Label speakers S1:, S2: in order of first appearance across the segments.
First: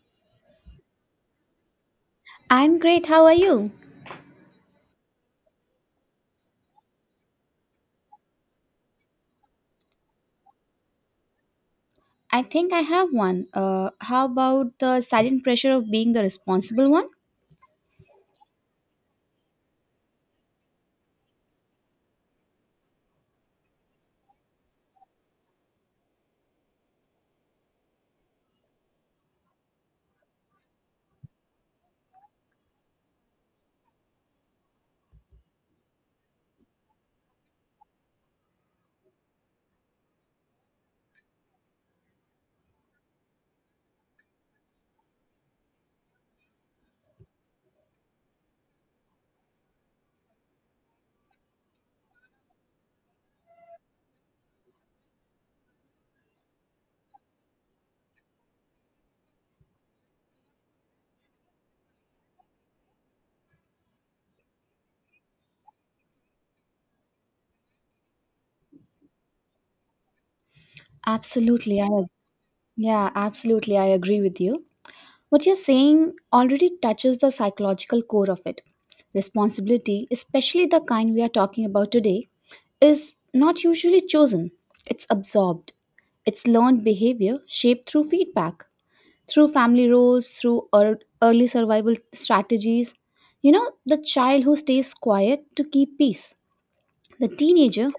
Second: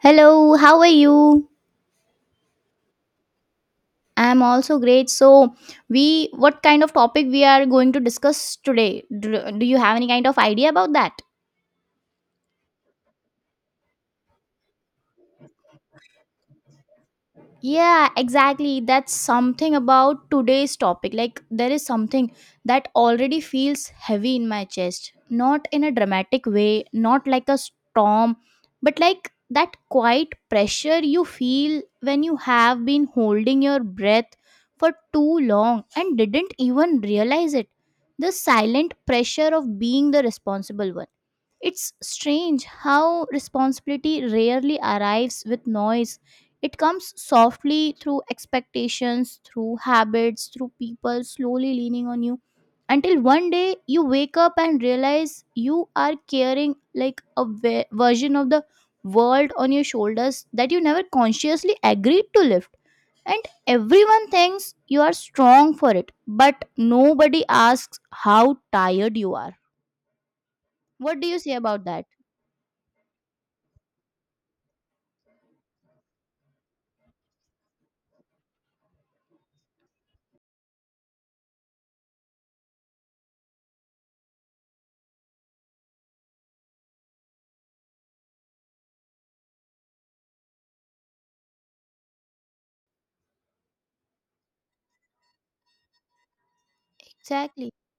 S1: Hello, how are you?
S2: I'm great. How are you?
S1: I'm also great. So, we what kind of topic we are going to discuss today? Do you have any kind of idea about that?
S2: I think I have one. How about the silent pressure of being the responsible one?
S1: Yeah, exactly. That's something about today's topic. Like, there is something that already feels heavy in my chest. Not in a dramatic way, not like a storm, but like that quiet pressure you feel when you have been holding your breath for too long and didn't even realize it. The silent pressure of being the responsible one. It's strange how responsibility rarely arrives with noise. It comes softly through expectations, through habits, through people slowly leaning on you until one day you wake up and realize you are carrying like a version of the world on your shoulders that you never consciously agreed to lift. And everyone thinks you are strong for it, but nobody asks how tired you are. What do you say
S2: Absolutely.
S1: about
S2: I
S1: that?
S2: ag- yeah, absolutely. I agree with you. What you're saying already touches the psychological core of it. Responsibility, especially the kind we are talking about today, is not usually chosen. It's absorbed. It's learned behavior shaped through feedback, through family roles, through early survival strategies. You know, the child who stays quiet to keep peace, the
S1: Exactly.
S2: teenager,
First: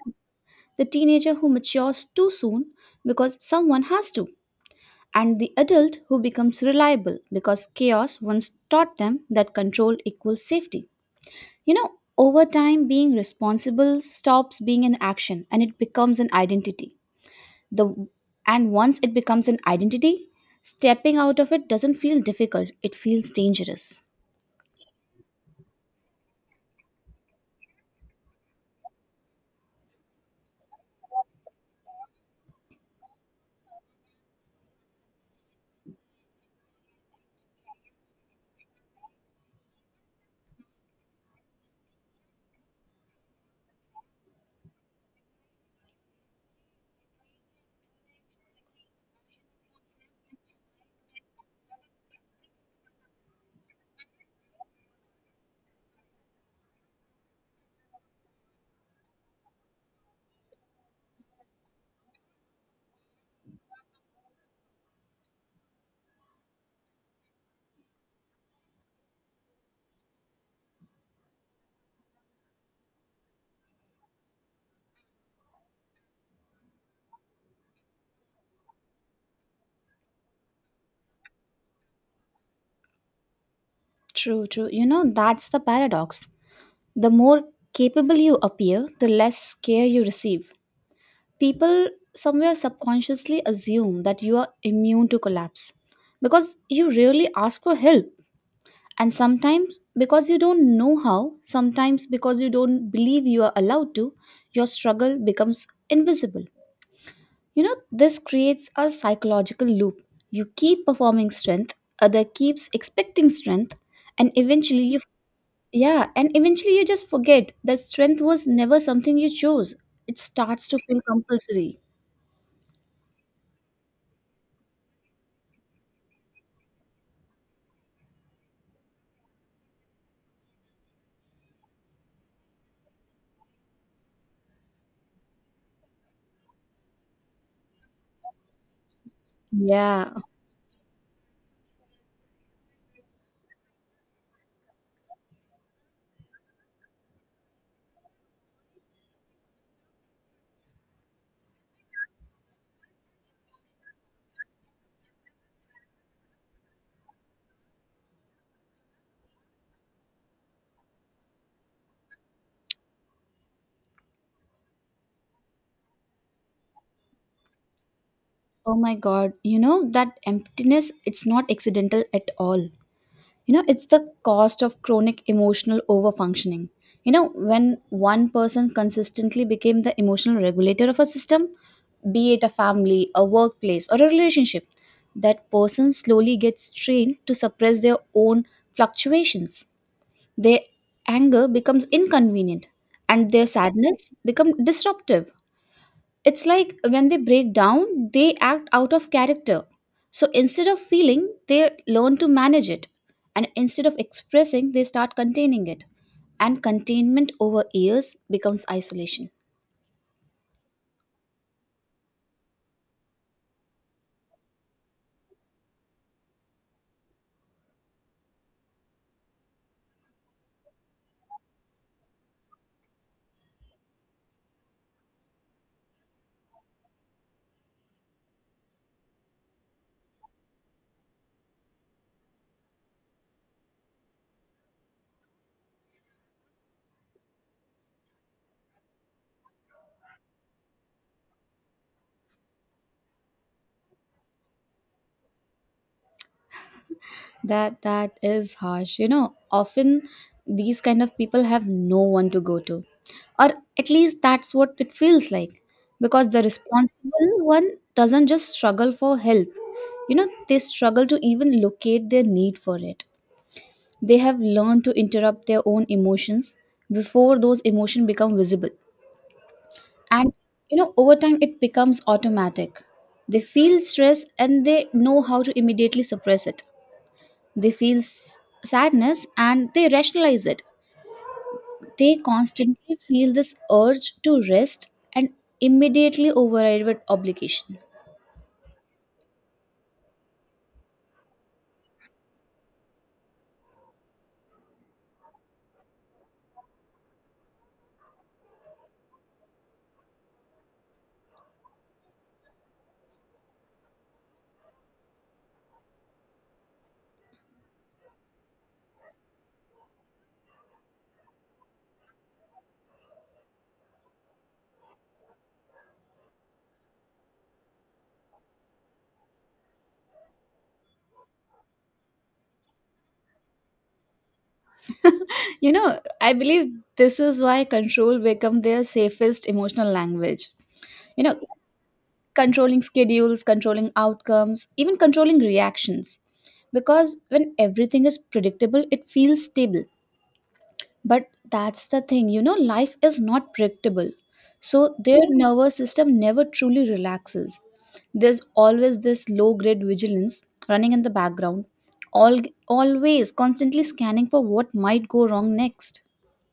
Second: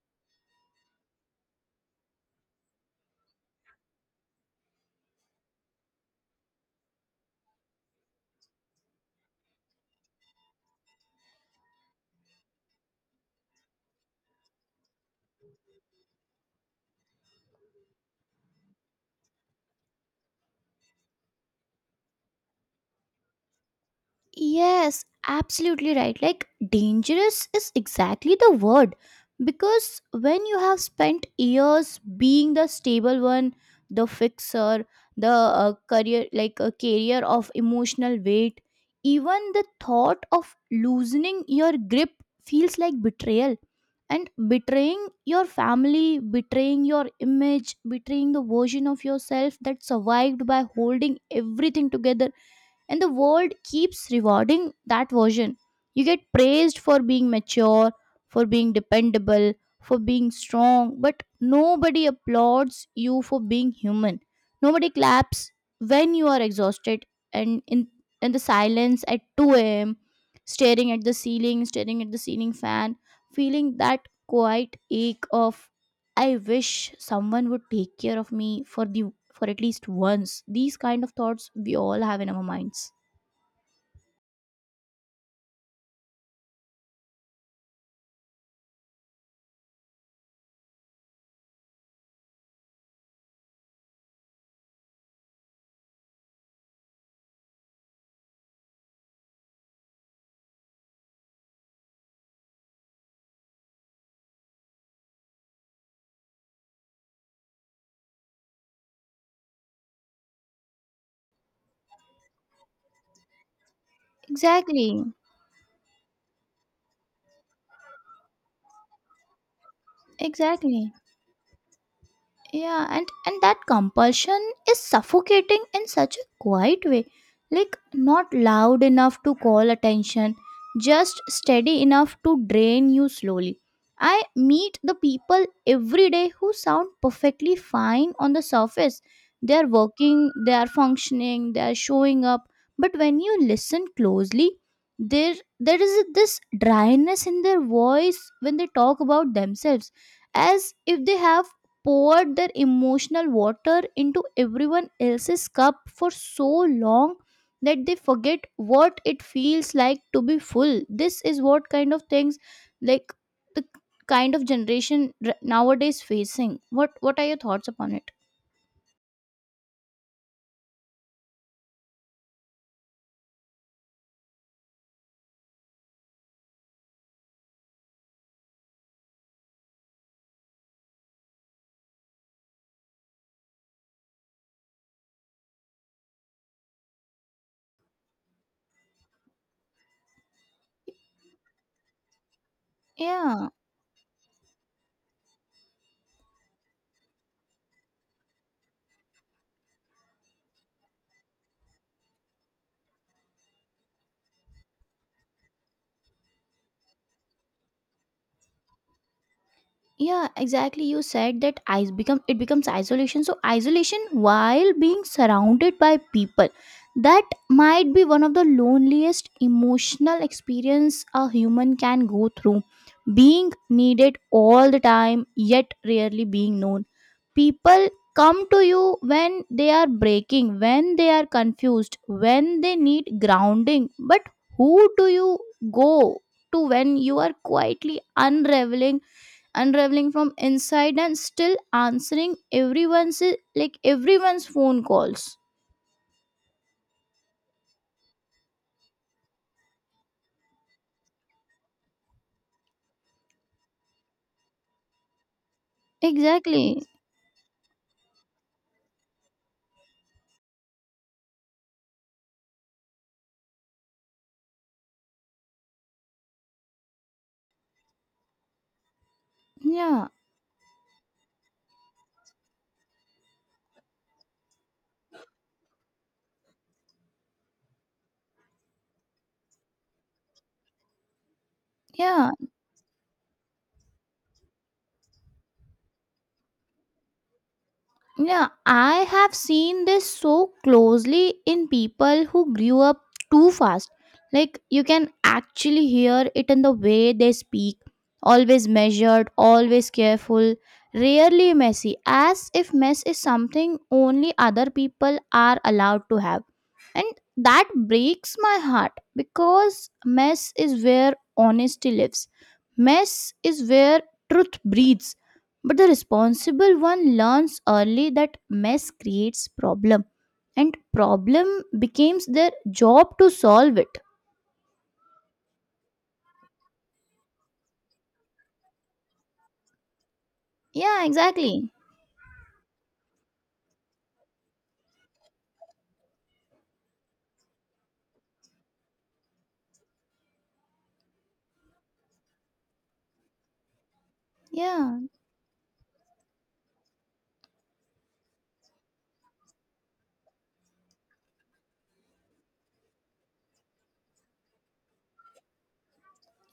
S2: the teenager who matures too soon because someone has to, and the adult who becomes reliable because chaos once taught them that control equals safety. You know, over time, being responsible stops being an action and it becomes an identity. The and once it becomes an identity, stepping out of it doesn't feel difficult, it feels dangerous.
S1: Yes, absolutely right. Like, dangerous is exactly the word. Because when you have spent years being the stable one, the fixer, the career, like a carrier of emotional weight, even the thought of loosening your grip feels like betrayal. And betraying your family, betraying your image, betraying the version of yourself that survived by holding everything together, and the world keeps rewarding that version. You get praised for being mature, for being dependable, for being strong, but nobody applauds you for being human. Nobody claps when you are exhausted and in the silence at 2 a.m., staring at the ceiling, staring at the ceiling fan, feeling that quiet ache of I wish someone would take care of me for at least once. These kind of thoughts we all have in our minds.
S2: True, true. You know, that's the paradox. The more capable you appear, the less care you receive. People somewhere subconsciously assume that you are immune to collapse because you rarely ask for help. And sometimes, because you don't know how, sometimes because you don't believe you are allowed to, your struggle becomes invisible. You know, this creates a psychological loop. You keep performing strength, other keeps expecting strength, and
S1: Exactly,
S2: eventually you just forget that strength was never something you chose. It starts to
S1: exactly.
S2: feel compulsory.
S1: Yeah, and that compulsion is suffocating in such a quiet way, like not loud enough to call attention, just steady enough to drain you slowly. I meet the people every day who sound perfectly fine on the surface. They are working,
S2: Yeah.
S1: they are functioning, they are showing up, but when you listen closely, there is this dryness in their voice when they talk about themselves, as if they have poured their emotional water into everyone else's cup for so long that they forget what it feels like to be full. This is what kind of things, like, the kind of generation nowadays facing. What are your thoughts upon it?
S2: Oh my God. You know, that emptiness, it's not accidental at all. You know, it's the cost of chronic emotional overfunctioning. You know, when one person consistently became the emotional regulator of a system, be it a family, a workplace, or a relationship. That person slowly gets trained to suppress their own fluctuations. Their anger becomes inconvenient and their
S1: Yeah,
S2: sadness becomes disruptive. It's like when they break down, they act out of character. So instead of feeling, they learn to manage it. And instead of expressing, they start containing it. And containment over years becomes isolation.
S1: yeah, exactly. You said that I become it becomes isolation. So isolation while being surrounded by people, that might be one of the loneliest emotional experience a human can go through, being needed all the time yet rarely being known. People come to you when they are breaking, when they are confused, when they need grounding, but who do you go to when you are quietly unraveling, unraveling from inside and still answering everyone's, like, everyone's phone calls?
S2: That is harsh. You know, often these kind of people have no one to go to. Or at least that's what it feels like. Because the
S1: Exactly.
S2: responsible one doesn't just struggle for help. You know, they struggle to even locate their need for it. They have learned to interrupt their own emotions before those emotions become visible.
S1: Yeah,
S2: And you know, over time it becomes automatic. They feel stress and they know how to immediately suppress it they feel sadness and they rationalize it. They
S1: yeah,
S2: constantly feel this urge to rest and immediately override with obligation.
S1: yeah, I have seen this so closely in people who grew up too fast. Like, you can actually hear it in the way they speak, always measured, always careful, rarely messy, as if mess is something only other people are allowed to have. And that breaks my heart, because mess is where honesty lives, mess is where truth breathes. But the responsible one learns early that mess creates problem, and problem becomes their job to solve it.
S2: You know, I believe this is why control become their safest emotional language.
S1: Yeah,
S2: You know,
S1: exactly.
S2: controlling schedules, controlling outcomes, even controlling reactions because when everything is predictable, it feels stable. But that's the thing, you know, life is not predictable. So
S1: Yeah.
S2: their nervous system never truly relaxes. There's always this low grade vigilance running in the background, all, always constantly scanning for what might go wrong next.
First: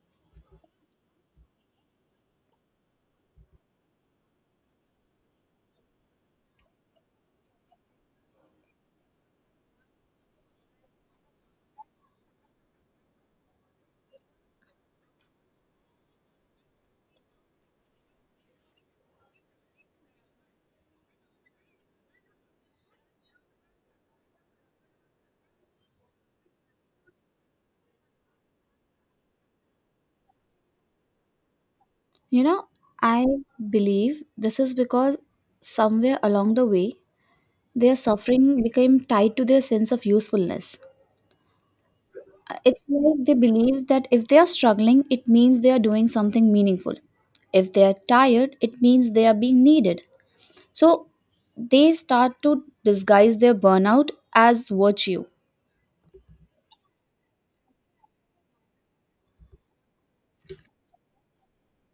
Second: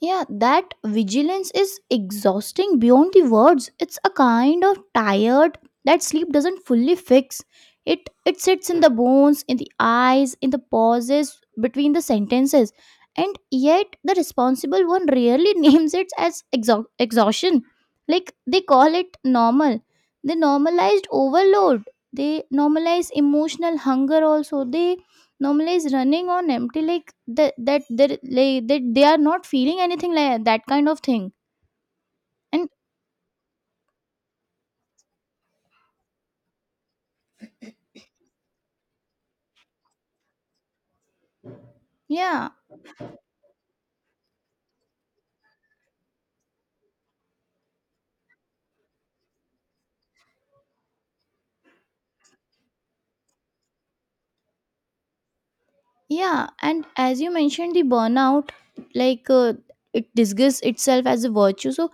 S1: Yeah, that vigilance is exhausting beyond the words. It's a kind of tired that sleep doesn't fully fix. It sits in the bones, in the eyes, in the pauses between the sentences. And yet the responsible one rarely names it as exhaustion. Like, they call it normal. They normalized overload. They normalize emotional hunger also. They normally is running on empty, like that they like, that they are not feeling anything, like that kind of thing.
S2: You know,
S1: And
S2: I believe this is because somewhere along the way, their suffering became tied to their sense of usefulness.
S1: yeah,
S2: It's like they believe that if they are struggling, it means they are doing something meaningful. If they are tired, it means they are being needed. So they start to disguise their burnout as virtue.
S1: yeah, and as you mentioned the burnout, like, it disguises itself as a virtue, so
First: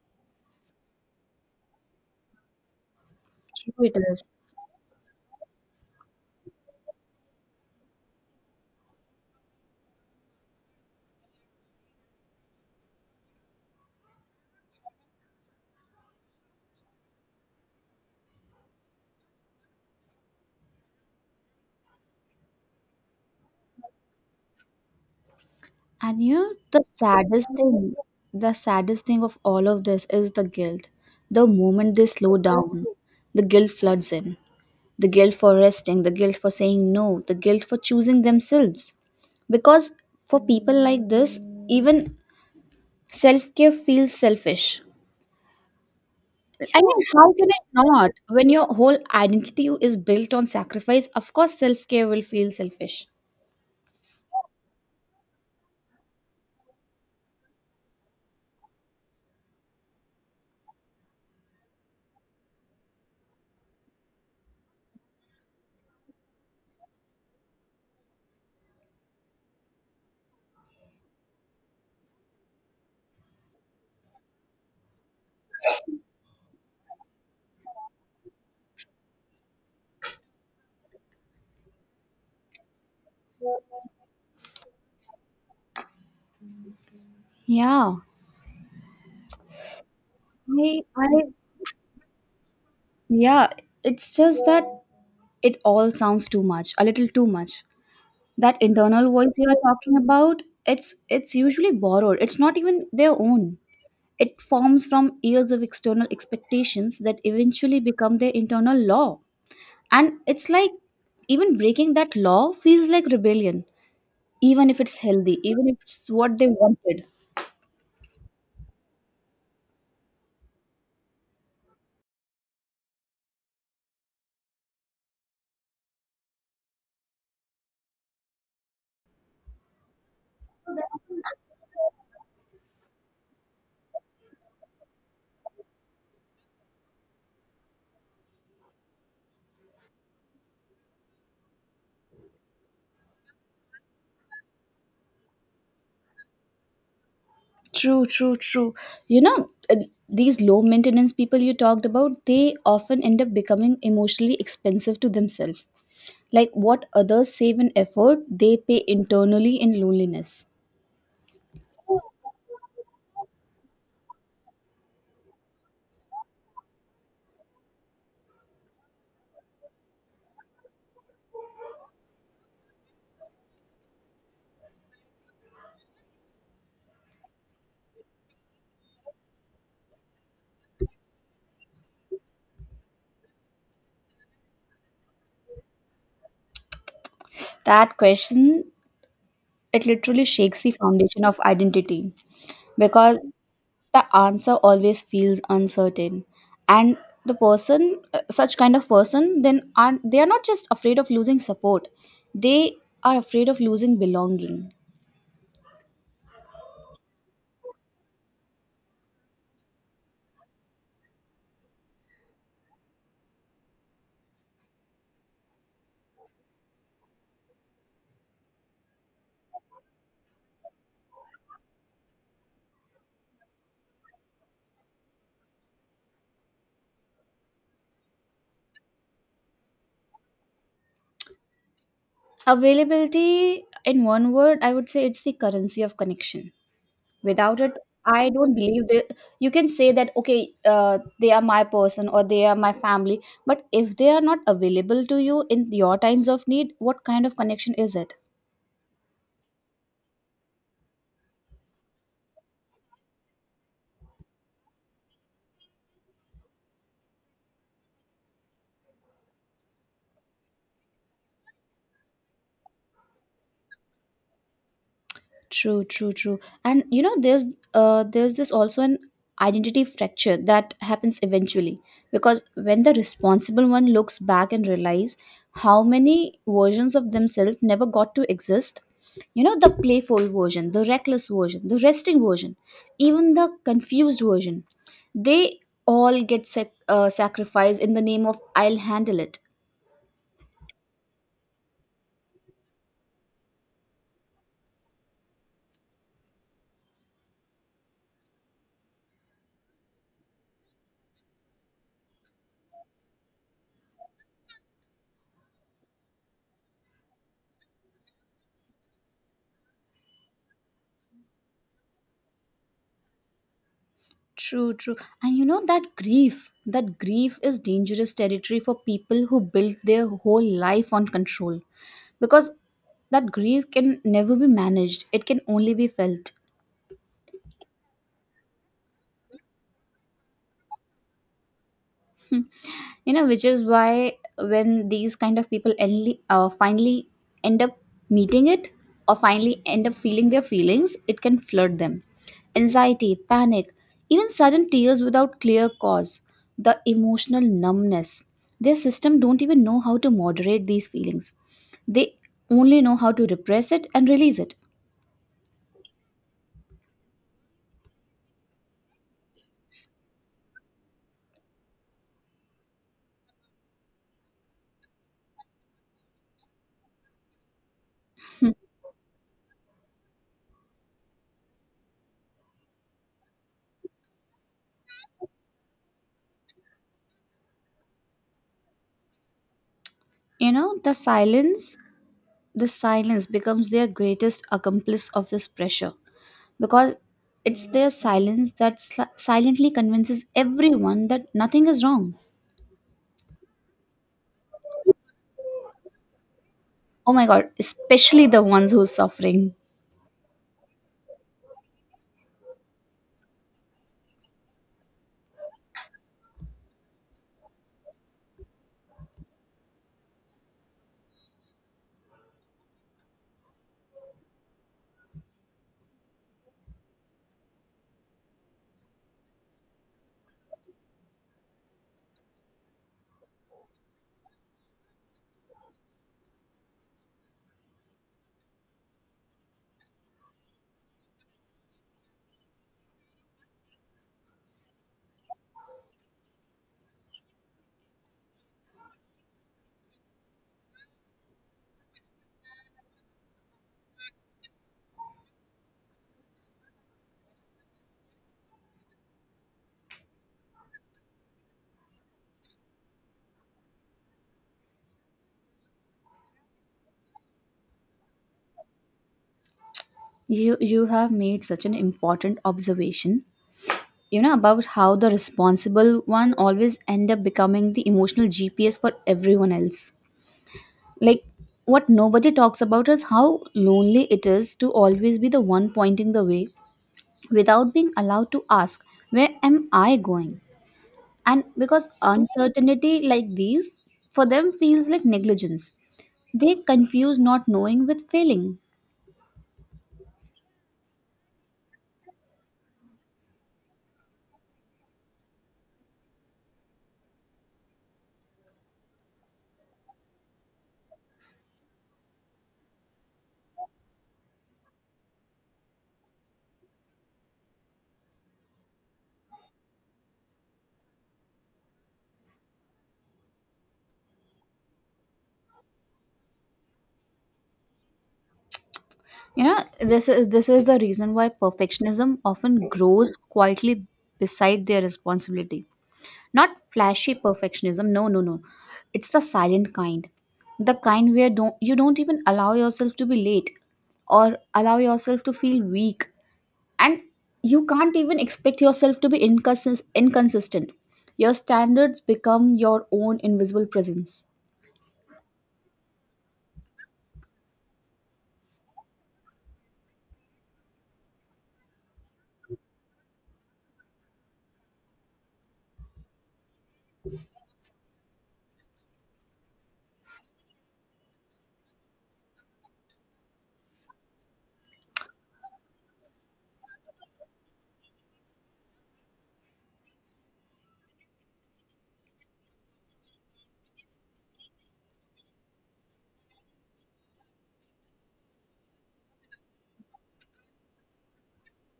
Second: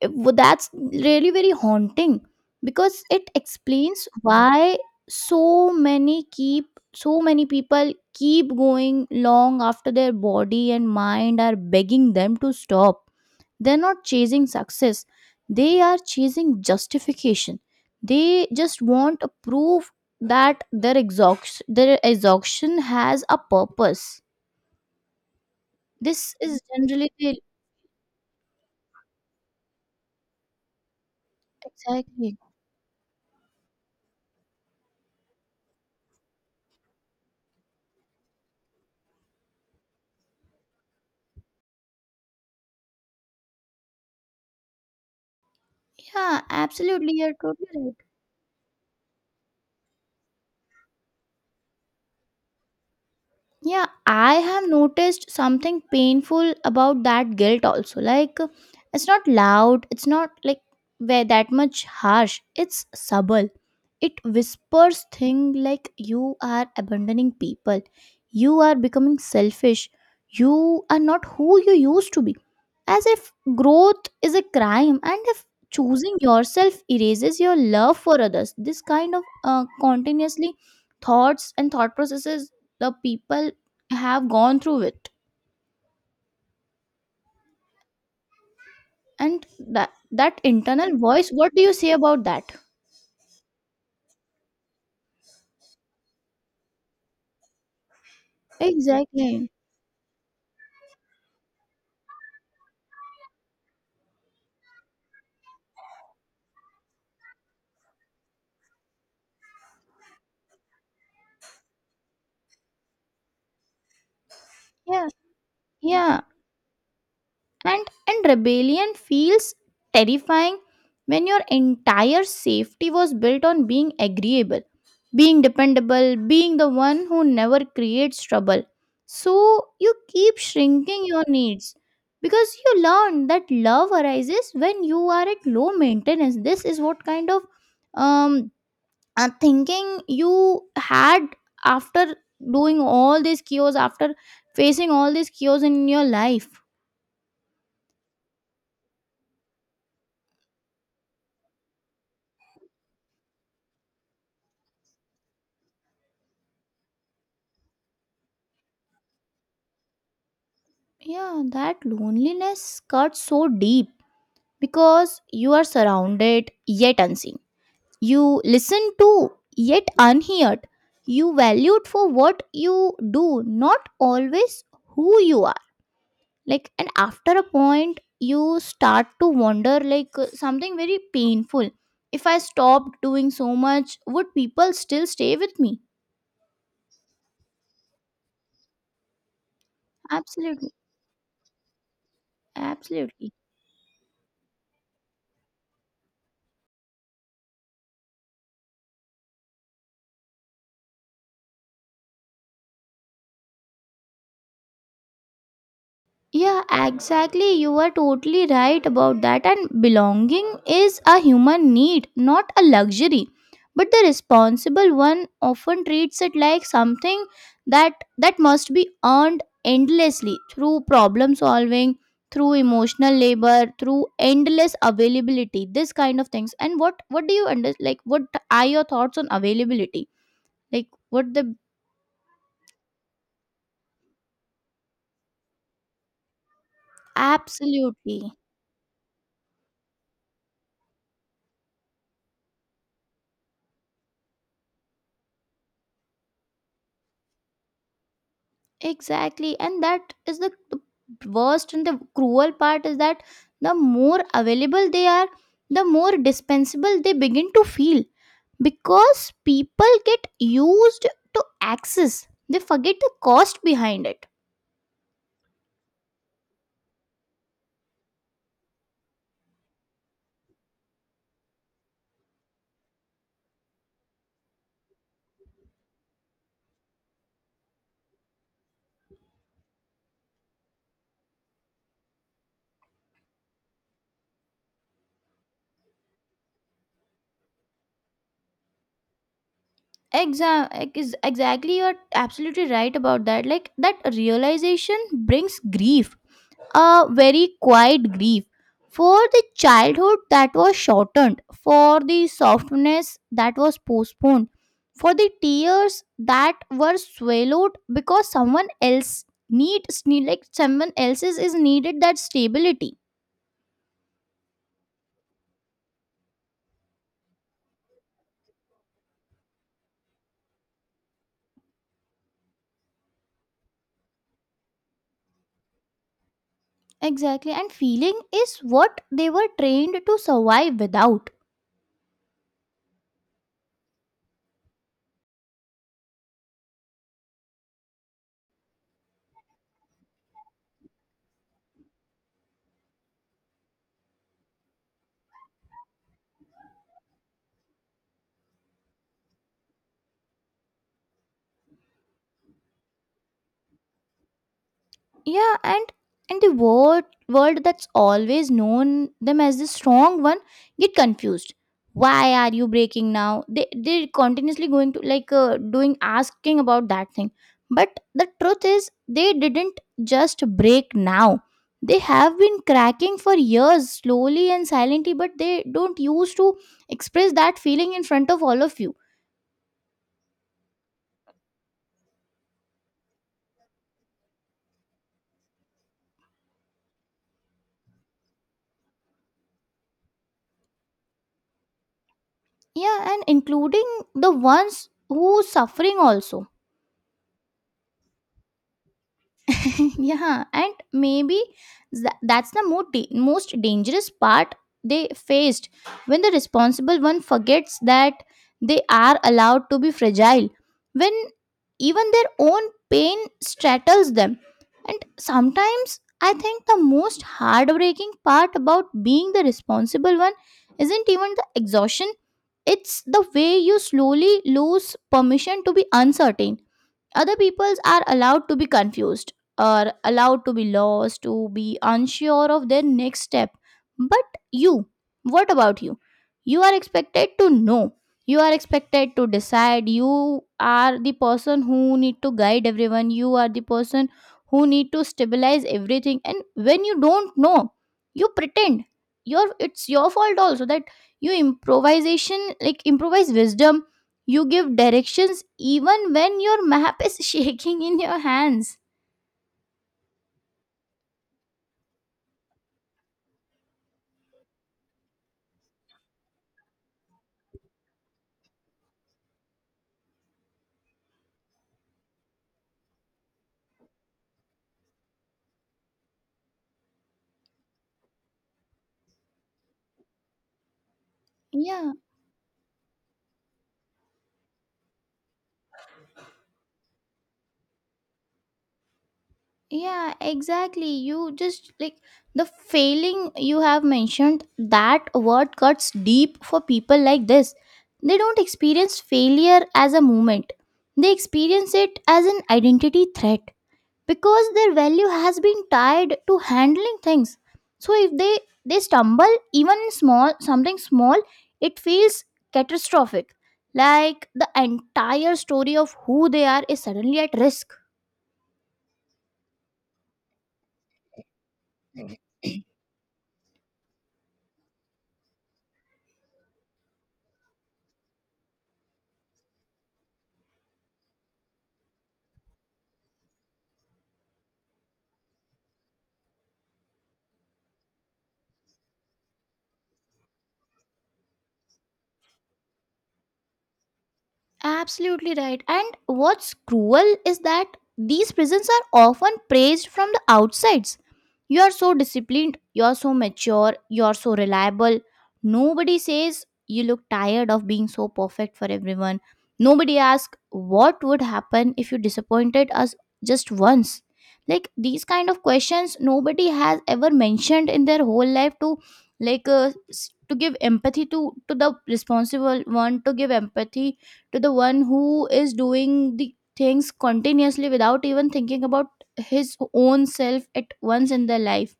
S1: that's really very haunting because it
S2: True it
S1: explains
S2: is.
S1: why so many keep, so many people keep going long after their body and mind are begging them to stop. They're not chasing success, they are chasing justification. They just want a proof that their exhaustion, their exhaustion has a purpose.
S2: And
S1: This
S2: you know,
S1: is generally the.
S2: the saddest thing of all of this is the guilt. The moment they
S1: Exactly.
S2: slow down, the guilt floods in. The guilt for resting, the guilt for saying no, the guilt for choosing themselves because for people like this even self care feels selfish.
S1: Yeah,
S2: I mean,
S1: absolutely, you're
S2: how can it
S1: totally right.
S2: not? When your whole identity is built on sacrifice, of course, self care will feel selfish.
S1: Yeah, I have noticed something painful about that guilt also. Like, it's not loud, it's not like where that much harsh, it's subtle. It whispers thing like you are abandoning people, you are becoming selfish, you are not who you used to be. As if growth is a crime, and if choosing yourself erases your love for others, this kind of continuously thoughts and thought processes the people have gone through it.
S2: Yeah.
S1: And that, that
S2: I,
S1: internal
S2: I,
S1: voice, what do you say about that?
S2: yeah. It's just that it all sounds too much, a little too much. That internal voice you
S1: Exactly.
S2: are talking about, it's usually borrowed. It's not even their own. It forms from years of external expectations that eventually become their internal law. And it's like even breaking that law feels like rebellion even if it's
S1: Yeah.
S2: healthy, even if it's
S1: Yeah,
S2: what they wanted.
S1: and rebellion feels terrifying when your entire safety was built on being agreeable, being dependable, being the one who never creates trouble. So you keep shrinking your needs because you learn that love arises when you are at low maintenance. This is what kind of um thinking you had after doing all these cures, after facing all these cures in your life.
S2: True, true, true. You know, uh, these low maintenance people you talked about, they often end up becoming emotionally expensive to themselves. Like what others save in effort, they pay internally in loneliness.
S1: Yeah, that loneliness cuts so deep because you are surrounded yet unseen, you listen to yet unheard, you valued for what you do, not always who you are. Like, and after a point you start to wonder, like, something very painful: if I stopped doing so much, would people still stay with me?
S2: That question, it literally shakes the
S1: Absolutely,
S2: foundation of identity because
S1: absolutely.
S2: the answer always feels uncertain and the person such kind of person then are they are not just afraid of losing support they are afraid of losing belonging.
S1: Yeah, exactly. You are totally right about that. And belonging is a human need, not a luxury. But the responsible one often treats it like something that must be earned endlessly through problem solving, through emotional labor, through endless availability. This kind of things. And what do you under, like, what are your thoughts on availability? Like, what the.
S2: Availability, in one word, I would say it's the currency of connection. Without it, I
S1: Absolutely.
S2: don't believe that you can say that okay, they are my person or they are my family, but if they are not available to you in your times of need, what kind of connection is it?
S1: Exactly, and that is the worst, and the cruel part is that the more available they are, the more dispensable they begin to feel, because people get used to access, they forget the cost behind it.
S2: True, true, true. And you know, there's this also an identity fracture that happens eventually because when the responsible one looks back and realize how many versions of themselves never got to exist. You know, the playful version, the reckless version, the resting version, even the confused version. They all get sacrificed in the name of "I'll handle it."
S1: Exactly, you're absolutely right about that. Like, that realization brings grief, a very quiet grief for the childhood that was shortened, for the softness that was postponed, for the tears that were swallowed because someone else needs, need, like someone else's is needed that stability.
S2: True, true. And you know that grief is dangerous territory for people who build their whole life on control because that grief can never be managed, it can only be felt.
S1: Exactly, and feeling is what they were trained to survive without.
S2: You know, which is why when these kind of people only, finally end up meeting it or finally end up feeling their feelings, it can flood them: anxiety, panic, even sudden tears without clear cause, the emotional numbness. Their system don't even know how to moderate these feelings. They only know how to repress it and release it.
S1: Yeah, and the word world that's always known them as the strong one get confused why are you breaking now. They, they're continuously going to, like, doing asking about that thing. But the truth is they didn't just break now, they have been cracking for years slowly and silently, but they don't use to express that feeling in front of all of you.
S2: You know, the silence becomes their greatest accomplice of this pressure because it's their silence that silently convinces everyone that nothing is wrong.
S1: Yeah, and including the ones who suffering also.
S2: Oh my god, especially the ones who's suffering.
S1: Yeah, and maybe that's the most dangerous part they faced, when the responsible one forgets that they are allowed to be fragile, when even their own pain straddles them. And sometimes I think the most heartbreaking part about being the responsible one isn't even the exhaustion, it's the way you slowly lose permission to be uncertain. Other peoples are allowed to be confused, or allowed to be lost, to be unsure of their next step. But you, what about you? You are expected to know. You are expected to decide. You are the person who need to guide everyone. You are the person who need to stabilize everything. And when you don't know, you pretend. Your It's your fault also that you improvisation like improvise wisdom, you give directions even when your map is shaking in your hands.
S2: You have made such an important observation, you know, about how the responsible one always end up becoming the emotional GPS for everyone else. Like what nobody talks about is how lonely it is to always be the one pointing the way without being allowed to ask, where am I going? And because
S1: Yeah,
S2: uncertainty like these for them feels like negligence, they confuse not knowing with failing.
S1: yeah, exactly. You just like the failing you have mentioned, that word cuts deep for people like this. They don't experience failure as a moment, they experience it as an identity threat, because their value has been tied to handling things. So if they stumble, even in small something small, it feels catastrophic, like the entire story of who they are is suddenly at risk.
S2: You know, this is the reason why perfectionism often grows quietly beside their responsibility. Not flashy perfectionism, no no no, it's the silent kind. The kind where don't you don't even allow yourself to be late or allow yourself to feel weak, and you can't even expect yourself to be inconsistent. Your standards become your own invisible presence.
S1: Absolutely right. And what's cruel is that these prisons are often praised from the outsides. You are so disciplined, you are so mature, you are so reliable. Nobody says you look tired of being so perfect for everyone. Nobody asks what would happen if you disappointed us just once. Like these kind of questions nobody has ever mentioned in their whole life, to, like, to give empathy to the responsible one, to give empathy to the one who is doing the things continuously without even thinking about his own self at once in their life.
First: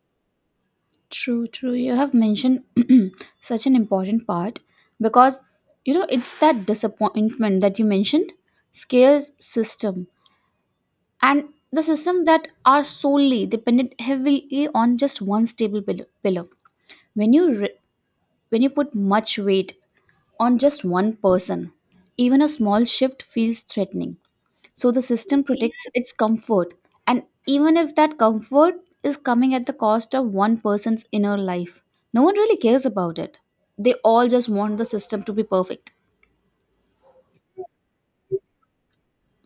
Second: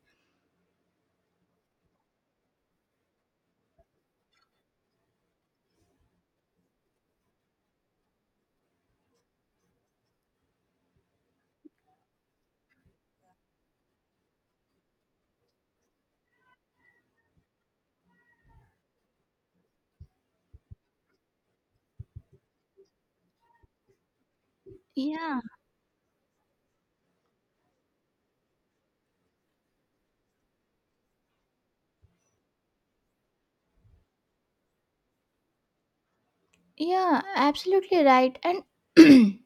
S2: True, true. You have mentioned such an important part because you know it's that disappointment that you mentioned scares system. And the system that are solely dependent heavily on just one stable pillar, when you re- when you put much weight on just one person, even a small shift feels threatening. So the
S1: Yeah.
S2: system protects its comfort. And even if that comfort is coming at the cost of one person's inner life, no one really cares about it. They all just want the system to be perfect.
S1: Yeah, absolutely right. And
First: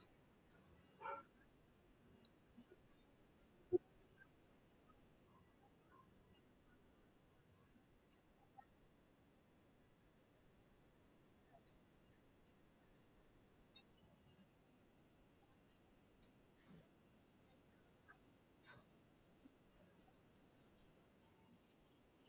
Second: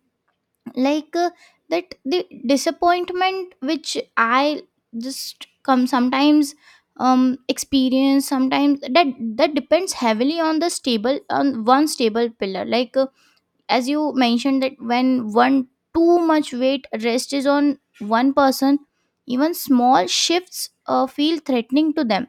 S1: like that the disappointment which I just come sometimes um experience sometimes that that depends heavily on the stable on one stable pillar. As you mentioned, that when one too much weight rest is on one person, even small shifts feel threatening to them.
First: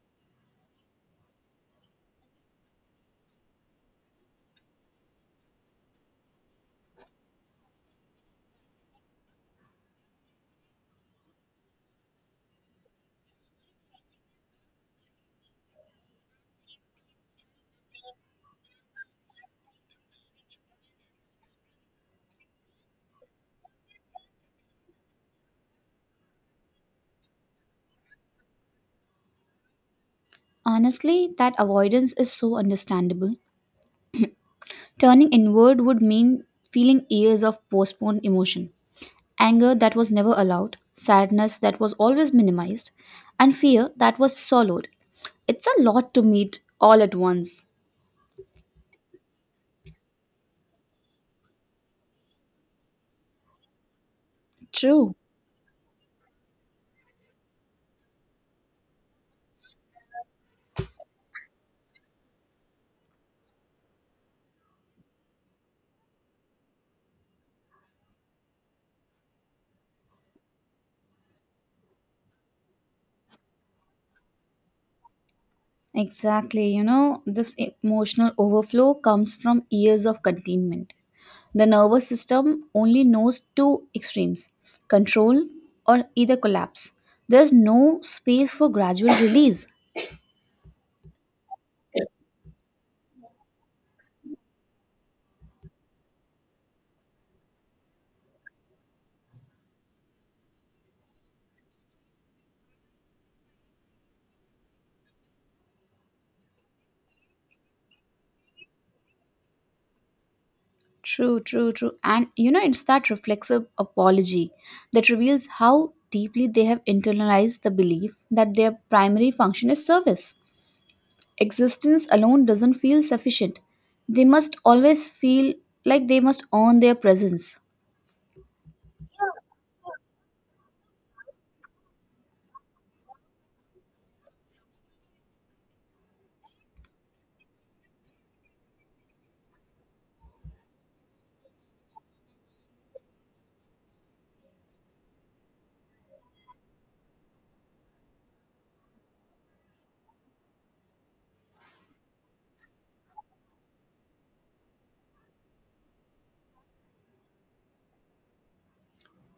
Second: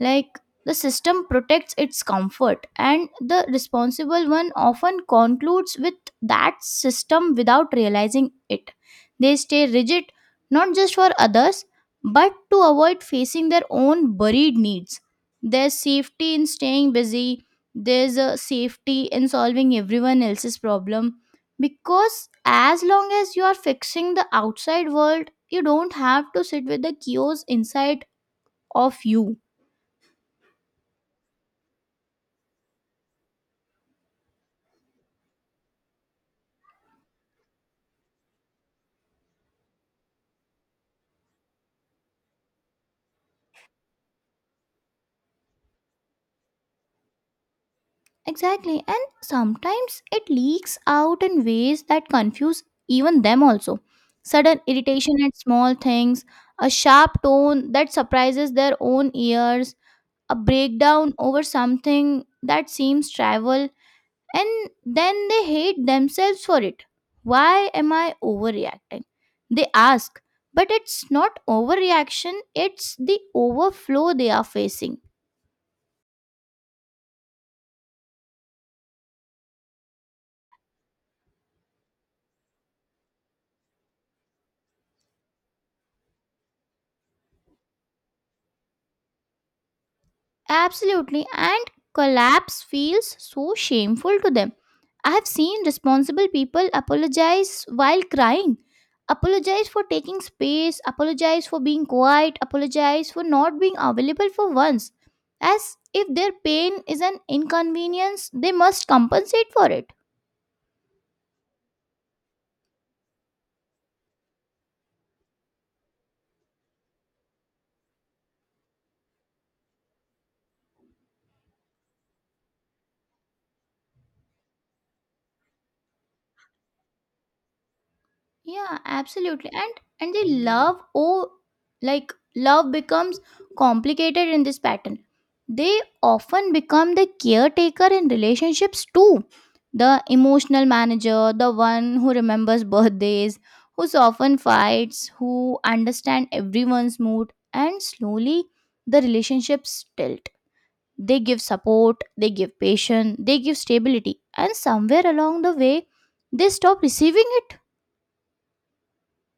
S1: Like, the system protects its comfort, and the responsible one often concludes with that system without realizing it. They stay rigid not just for others but to avoid facing their own buried needs. There's safety in staying busy, there's a safety in solving everyone else's problem, because as long as you are fixing the outside world, you don't have to sit with the chaos inside of you.
S2: Honestly, that avoidance is so understandable. Turning inward would mean feeling years of postponed emotion, anger that was never allowed, sadness that was always minimized, and fear that was swallowed. It's a lot to meet all at once.
S1: Exactly, and sometimes it leaks out in ways that confuse even them also. Sudden irritation
S2: True.
S1: at small things, a sharp tone that surprises their own ears, a breakdown over something that seems trivial, and then they hate themselves for it. Why am I overreacting? They ask, but it's not overreaction, it's the overflow they are facing.
S2: Exactly, you know, this emotional overflow comes from years of containment. The nervous system only knows two extremes: control or either collapse. There's no space for gradual release.
S1: Absolutely, and collapse feels so shameful to them. I have seen responsible people apologize while crying. Apologize for taking space, apologize for being quiet, apologize for not being available for once. As if their pain is an inconvenience, they must compensate for it.
S2: True, true, true. And you know, it's that reflexive apology that reveals how deeply they have internalized the belief that their primary function is service. Existence alone doesn't feel sufficient. They must always feel like they must earn their presence.
S1: Yeah, absolutely. And the love, oh, like, love becomes complicated in this pattern. They often become the caretaker in relationships too. The emotional manager, the one who remembers birthdays, who often fights, who understand everyone's mood, and slowly the relationships tilt. They give support, they give patience, they give stability, and somewhere along the way they stop receiving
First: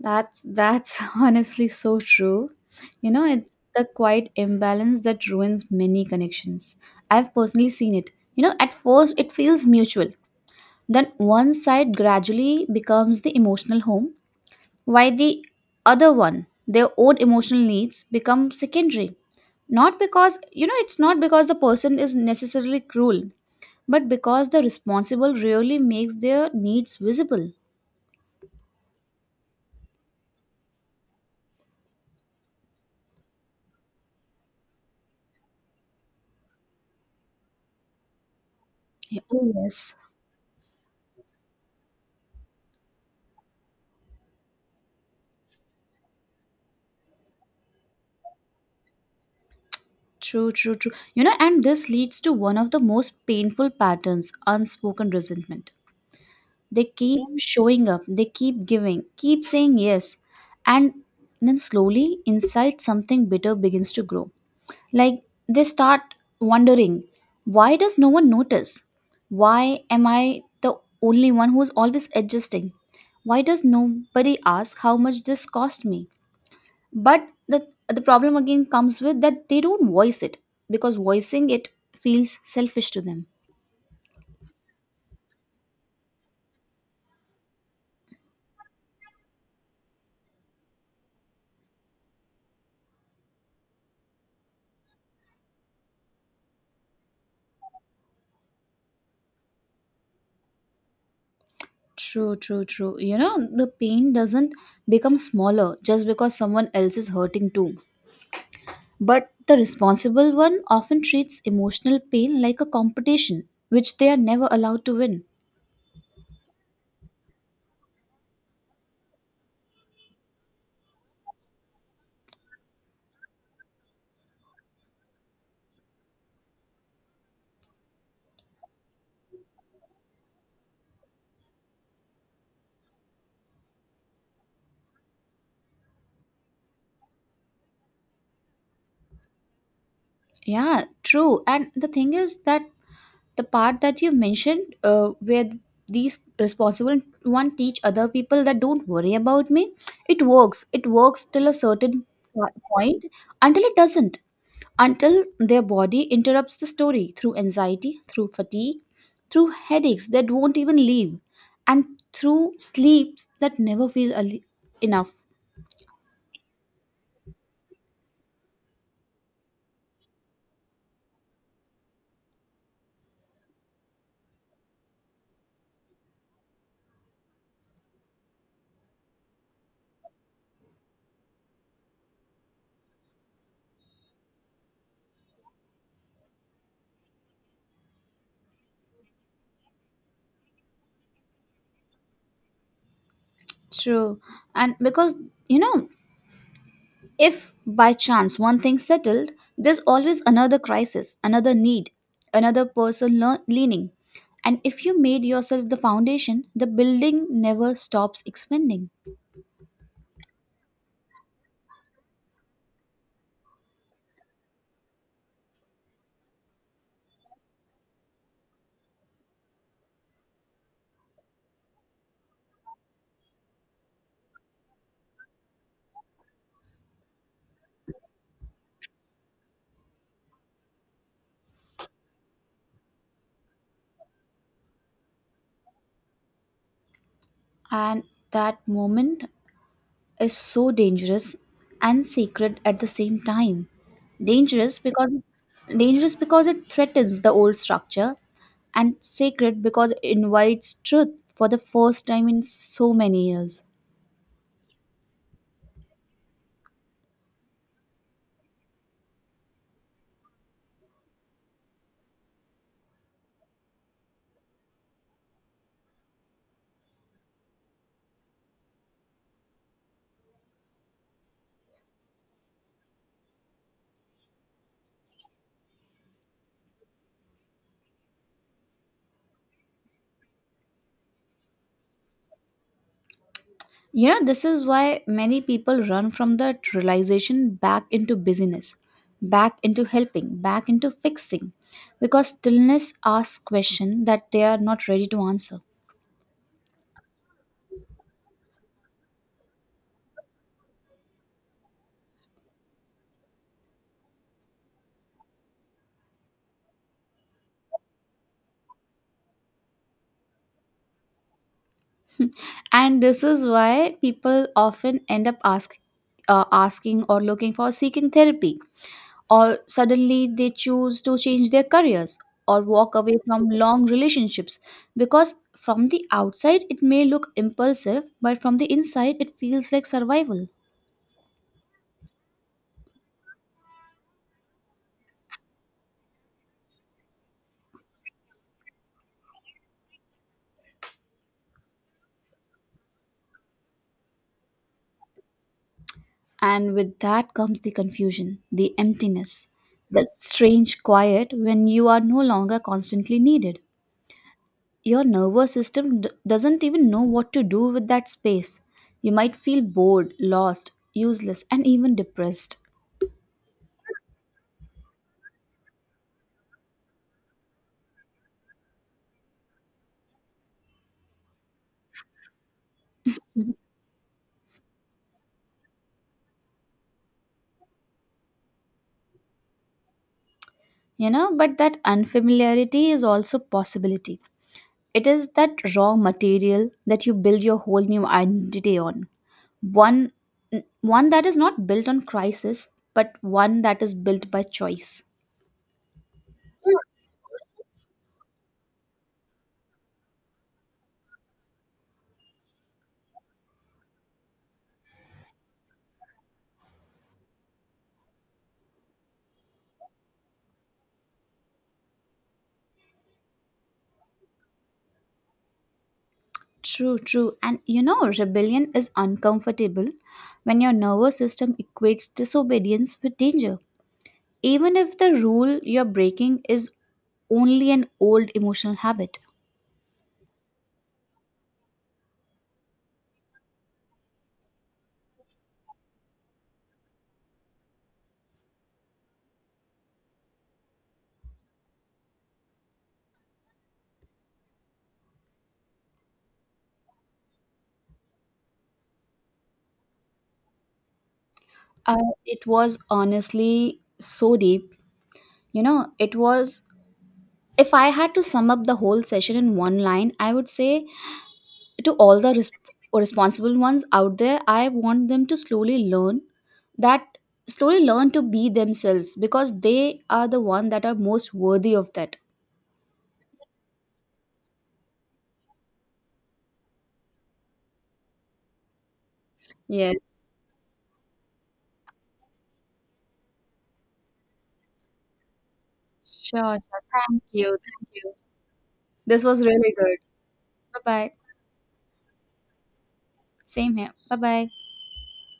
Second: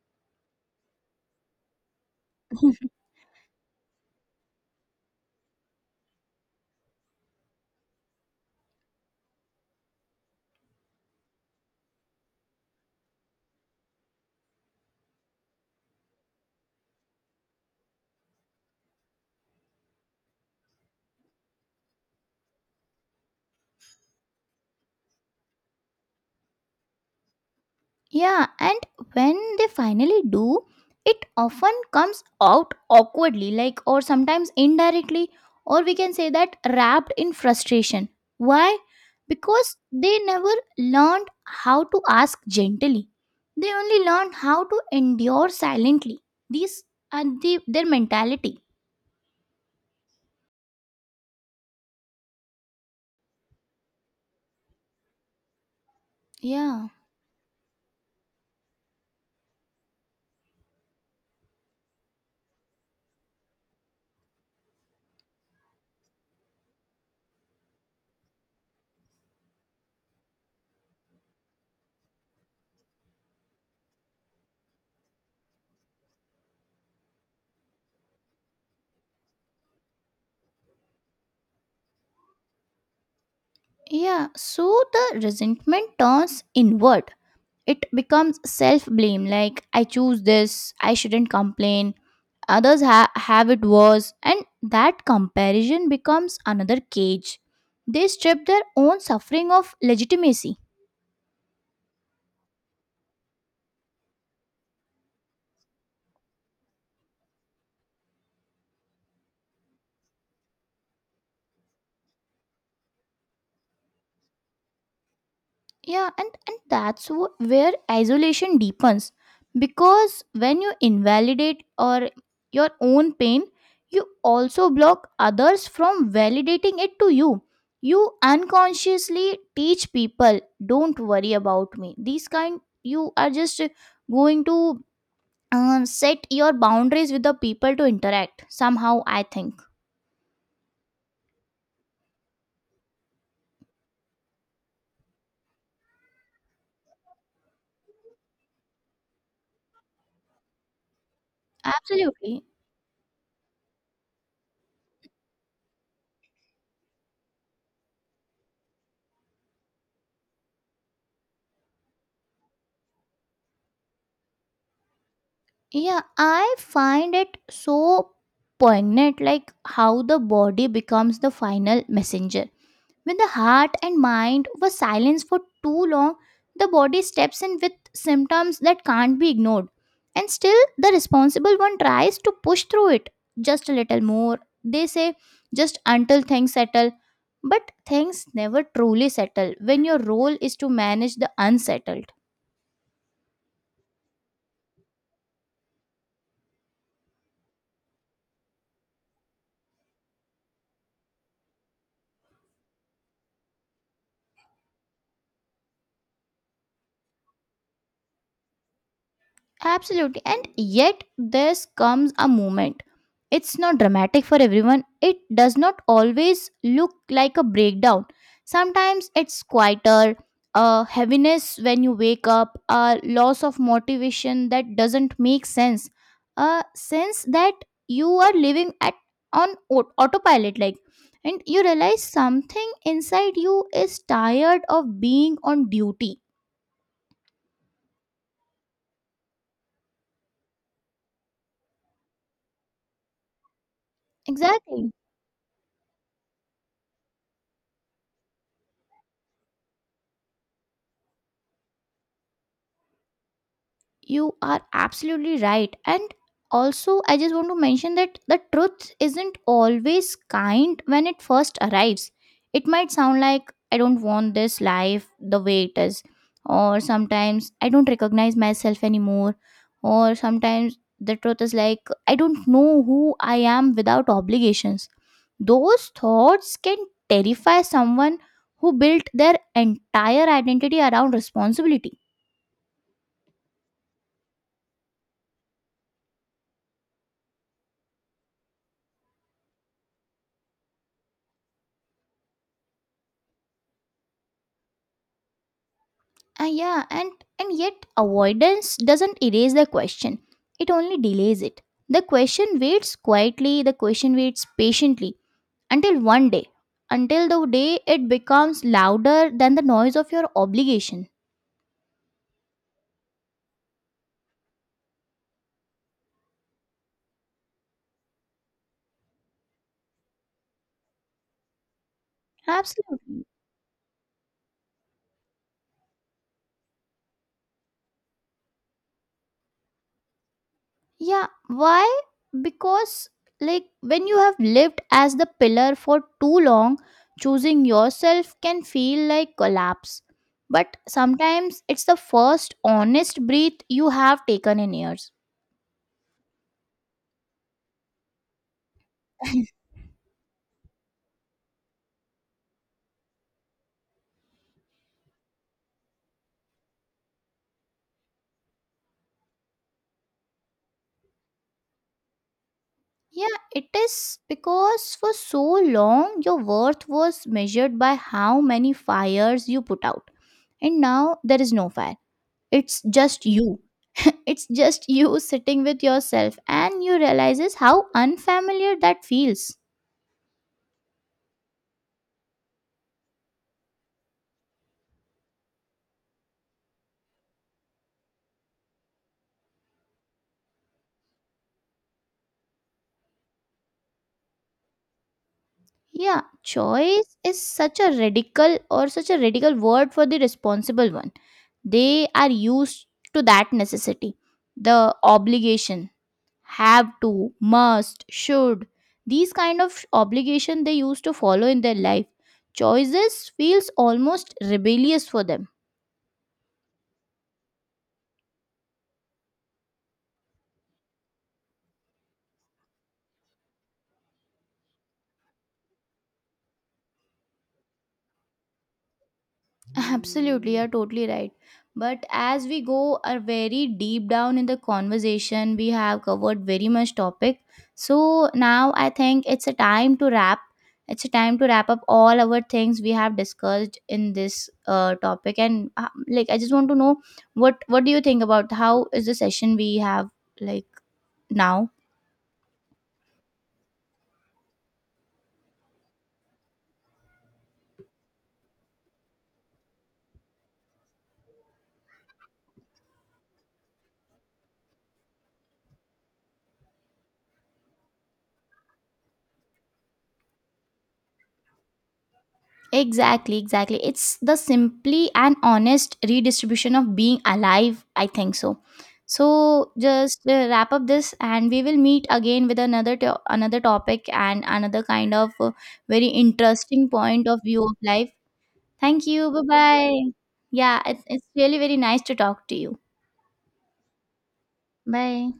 S2: That's honestly so true.
S1: it.
S2: You know, it's the quiet imbalance that ruins many connections. I've personally seen it. You know, at first it feels mutual. Then one side gradually becomes the emotional home, while the other one, their own emotional needs become secondary. Not because, you know, it's not because the person is necessarily cruel, but because the responsible really makes their needs visible.
S1: Yeah, and when they finally do, it often comes out awkwardly, like, or sometimes indirectly, or we can say that wrapped in frustration. Why?
S2: Yeah, oh,
S1: Because
S2: yes.
S1: they never learned how to ask gently, they only learned how to endure silently. These are the, their mentality.
S2: True, true, true. You know, and this leads to one of the most painful patterns unspoken resentment. They
S1: Yeah.
S2: keep mm, showing up, they keep giving, keep saying yes. And then slowly, inside something bitter begins to grow. Like they start wondering, why does no one notice? Why am I the only one who's always adjusting? Why does nobody ask how much this cost me? But the problem again comes with that they don't voice it because voicing it feels selfish to them.
S1: Yeah. So the resentment turns inward, it becomes self blame. Like, I choose this, I shouldn't complain, others have it worse, and that comparison becomes another cage. They strip their own suffering of legitimacy.
S2: True, true, true. You know, the pain doesn't become smaller just because someone else is hurting too, but the responsible one often treats emotional pain like a competition which they are never allowed to win.
S1: Yeah, and that's where isolation deepens, because when you invalidate or your own pain, you also block others from validating it to you. You unconsciously teach people, don't worry about me. These kind, you are just going to set your boundaries with the people to interact somehow, I think.
S2: Yeah, true. And the thing is that the part that you mentioned, where these responsible one teach other people that don't worry about me, it works, it works till a certain
S1: Absolutely.
S2: point, until it doesn't, until their body interrupts the story through anxiety, through fatigue, through headaches that won't even leave, and through sleeps that never feel enough.
S1: Yeah, I find it so poignant, like how the body becomes the final messenger. When the heart and mind were silenced for too long, the body steps in with symptoms that can't be ignored. And still, the responsible one tries to push through it just a little more. They say, just until things settle. But things never truly settle when your role is to manage the unsettled.
S2: True. And because you know, if by chance one thing settled, there's always another crisis, another need, another person leaning. And if you made yourself the foundation, the building never stops expanding.
S1: Absolutely. And yet, this comes a moment. It's not dramatic for everyone. It does not always look like a breakdown. Sometimes it's quieter, a heaviness when you wake up, a loss of motivation that doesn't make sense, a sense that you are living at on autopilot, like, and you realize something inside you is tired of being on duty.
S2: And that moment is so dangerous and sacred at the same time. Dangerous
S1: Exactly.
S2: because dangerous because it threatens the old structure, and sacred because it invites truth for the first time in so many years.
S1: You are absolutely right. And also, I just want to mention that the truth isn't always kind when it first arrives. It might sound like, I don't want this life the way it is, or sometimes I don't recognize myself anymore, or sometimes the truth is like, I don't know who I am without obligations. Those thoughts can terrify someone who built their entire identity around responsibility.
S2: You know, this is why many people run from that realization back into busyness, back into helping, back into fixing, because stillness asks questions that they are not ready to answer.
S1: Yeah, and yet avoidance doesn't erase the question. It only delays it. The question waits quietly, the question waits patiently until one day, until the day it becomes louder than the noise of your obligation.
S2: And this is why people often end up asking or looking for seeking therapy, or suddenly they choose to change their careers or walk away
S1: Absolutely.
S2: from long relationships because from the outside it may look impulsive, but from the inside it feels like survival.
S1: Yeah, why? Because, like, when you have lived as the pillar for too long, choosing yourself can feel like collapse. But sometimes it's the first honest breath you have taken in years.
S2: And with that comes the confusion, the emptiness, that strange quiet when you are no longer constantly needed. Your nervous system doesn't even know what to do with that space. You might feel bored, lost, useless, and even depressed.
S1: Yeah, it is because for so long your worth was measured by how many fires you put out. And now there is no fire. It's just
S2: Mhm.
S1: you. It's just you sitting with yourself, and you realizes how unfamiliar that feels.
S2: You know, but that unfamiliarity is also possibility. It is that raw material that you build your whole new identity on. One n- one that is not built on crisis, but one that is built by choice.
S1: Yeah, choice is such a radical, or such a radical word for the responsible one. They are used to that necessity, the obligation, have to, must, should. These kind of obligation they used to follow in their life. Choices feels almost rebellious for them.
S2: True, true. And you know, rebellion is uncomfortable when your nervous system equates disobedience with danger. Even if the rule you're breaking is only an old emotional habit.
S1: Absolutely, you're totally right. But as we go are very deep down in the conversation, we have covered very much topic. So now I think it's a time to wrap. It's a time to wrap up all our things we have discussed in this topic. And like, I just want to know what do you think about how is the session we have, like, now?
S2: Uh, it was honestly so deep. You know, it was, if I had to sum up the whole session in one line, I would say to all the responsible ones out there, I want them to slowly learn that slowly learn to be themselves because they are the one that are most worthy of that.
S1: Exactly, exactly. It's the simply and honest redistribution of being alive, I think so. So
S2: Yes,
S1: just wrap up this, and we will meet again with another another topic and another kind of very
S2: sure, sure.
S1: interesting
S2: Thank
S1: point of
S2: you,
S1: view of
S2: thank
S1: life.
S2: you.
S1: Thank
S2: This
S1: you.
S2: was really good.
S1: Bye-bye. Yeah,
S2: Bye bye.
S1: it's really very nice to talk to you.
S2: Same here, bye bye.
S1: Bye.